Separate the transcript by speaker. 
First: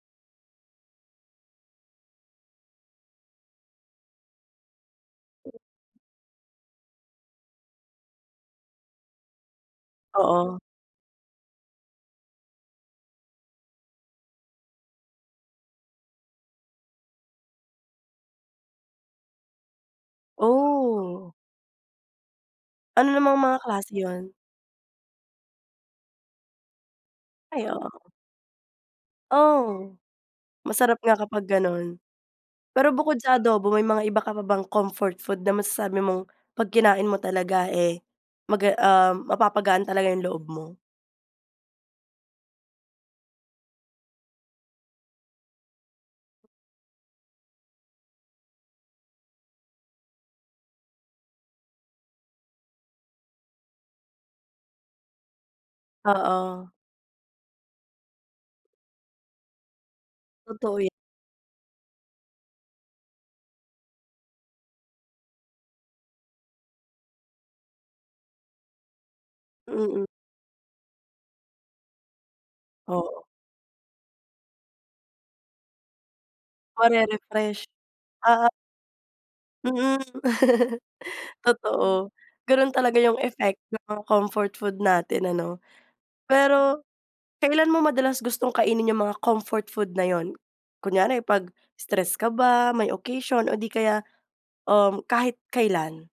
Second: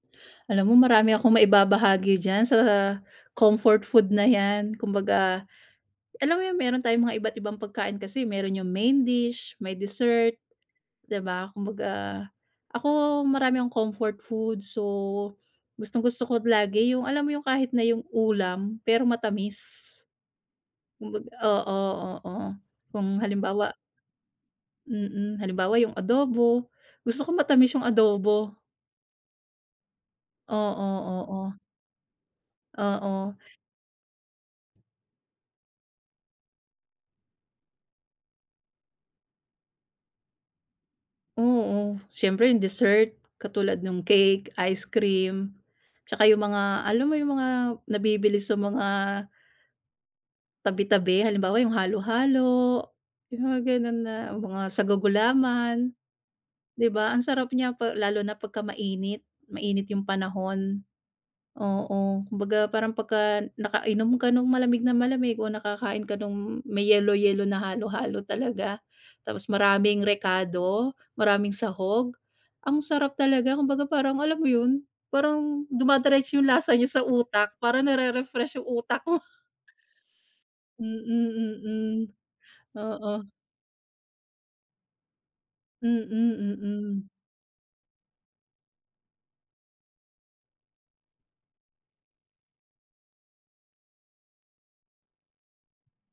Speaker 1: Alam mo marami akong maibabahagi diyan sa comfort food na yan. Kumbaga, alam mo 'yun, meron tayong mga iba't ibang pagkain kasi, eh. Meron 'yung main dish, may dessert,
Speaker 2: Oo.
Speaker 1: di ba? Kumbaga, ako marami akong comfort food so, gustong-gusto ko lagi, 'yung alam mo 'yung kahit na 'yung ulam, pero matamis. Kumbaga
Speaker 2: Oh!
Speaker 1: oo, oo.
Speaker 2: Ano
Speaker 1: Kung
Speaker 2: namang mga
Speaker 1: halimbawa
Speaker 2: klase 'yun?
Speaker 1: Mm. Halimbawa 'yung adobo, gusto ko
Speaker 2: Ay,
Speaker 1: matamis 'yung
Speaker 2: oo.
Speaker 1: adobo.
Speaker 2: Oh! Masarap nga
Speaker 1: Oo,
Speaker 2: kapag
Speaker 1: oo.
Speaker 2: ganun. Pero bukod
Speaker 1: Oo.
Speaker 2: sa adobo may mga iba ka pa bang comfort food na masasabi mong 'pag kinain mo talaga eh, maga ah, mapapagaan talaga yung loob mo?
Speaker 1: Oo. Siyempre 'yung dessert, katulad nung cake, ice cream, 'tsaka 'yung mga, alam mo 'yung mga nabibili sa mga tabi-tabi. Halimbawa 'yung halo-halo, 'yung mga ganun na mga sago-gulaman.
Speaker 2: Oo.
Speaker 1: Di ba, ang sarap niya pa lalo na pagka mainit, mainit 'yung
Speaker 2: Totoo
Speaker 1: panahon.
Speaker 2: yan.
Speaker 1: Oo, kumbaga, parang pagka nakainom ka nung malamig na malamig o nakakain ka nung may yelo-yelo na halo-halo talaga, tapos maraming
Speaker 2: Mm.
Speaker 1: rekado, maraming sahog? Ang sarap
Speaker 2: Oo.
Speaker 1: talaga, kumbaga parang alam mo 'yun? Parang dumideretso 'yung lasa niya sa utak,
Speaker 2: Mare-refresh.
Speaker 1: parang
Speaker 2: Oo.
Speaker 1: nare-refresh 'yung utak ko.
Speaker 2: Mhm.
Speaker 1: Mm, mm.
Speaker 2: Totoo, ganun talaga 'yung
Speaker 1: Oo.
Speaker 2: effect ng mga comfort food natin ano?
Speaker 1: Mm,
Speaker 2: Pero,
Speaker 1: mm.
Speaker 2: kailan mo madalas gustong kainin 'yung mga comfort food na 'yun? Kunyari, 'pag stress ka ba, may occasion o di kaya um, kahit kailan?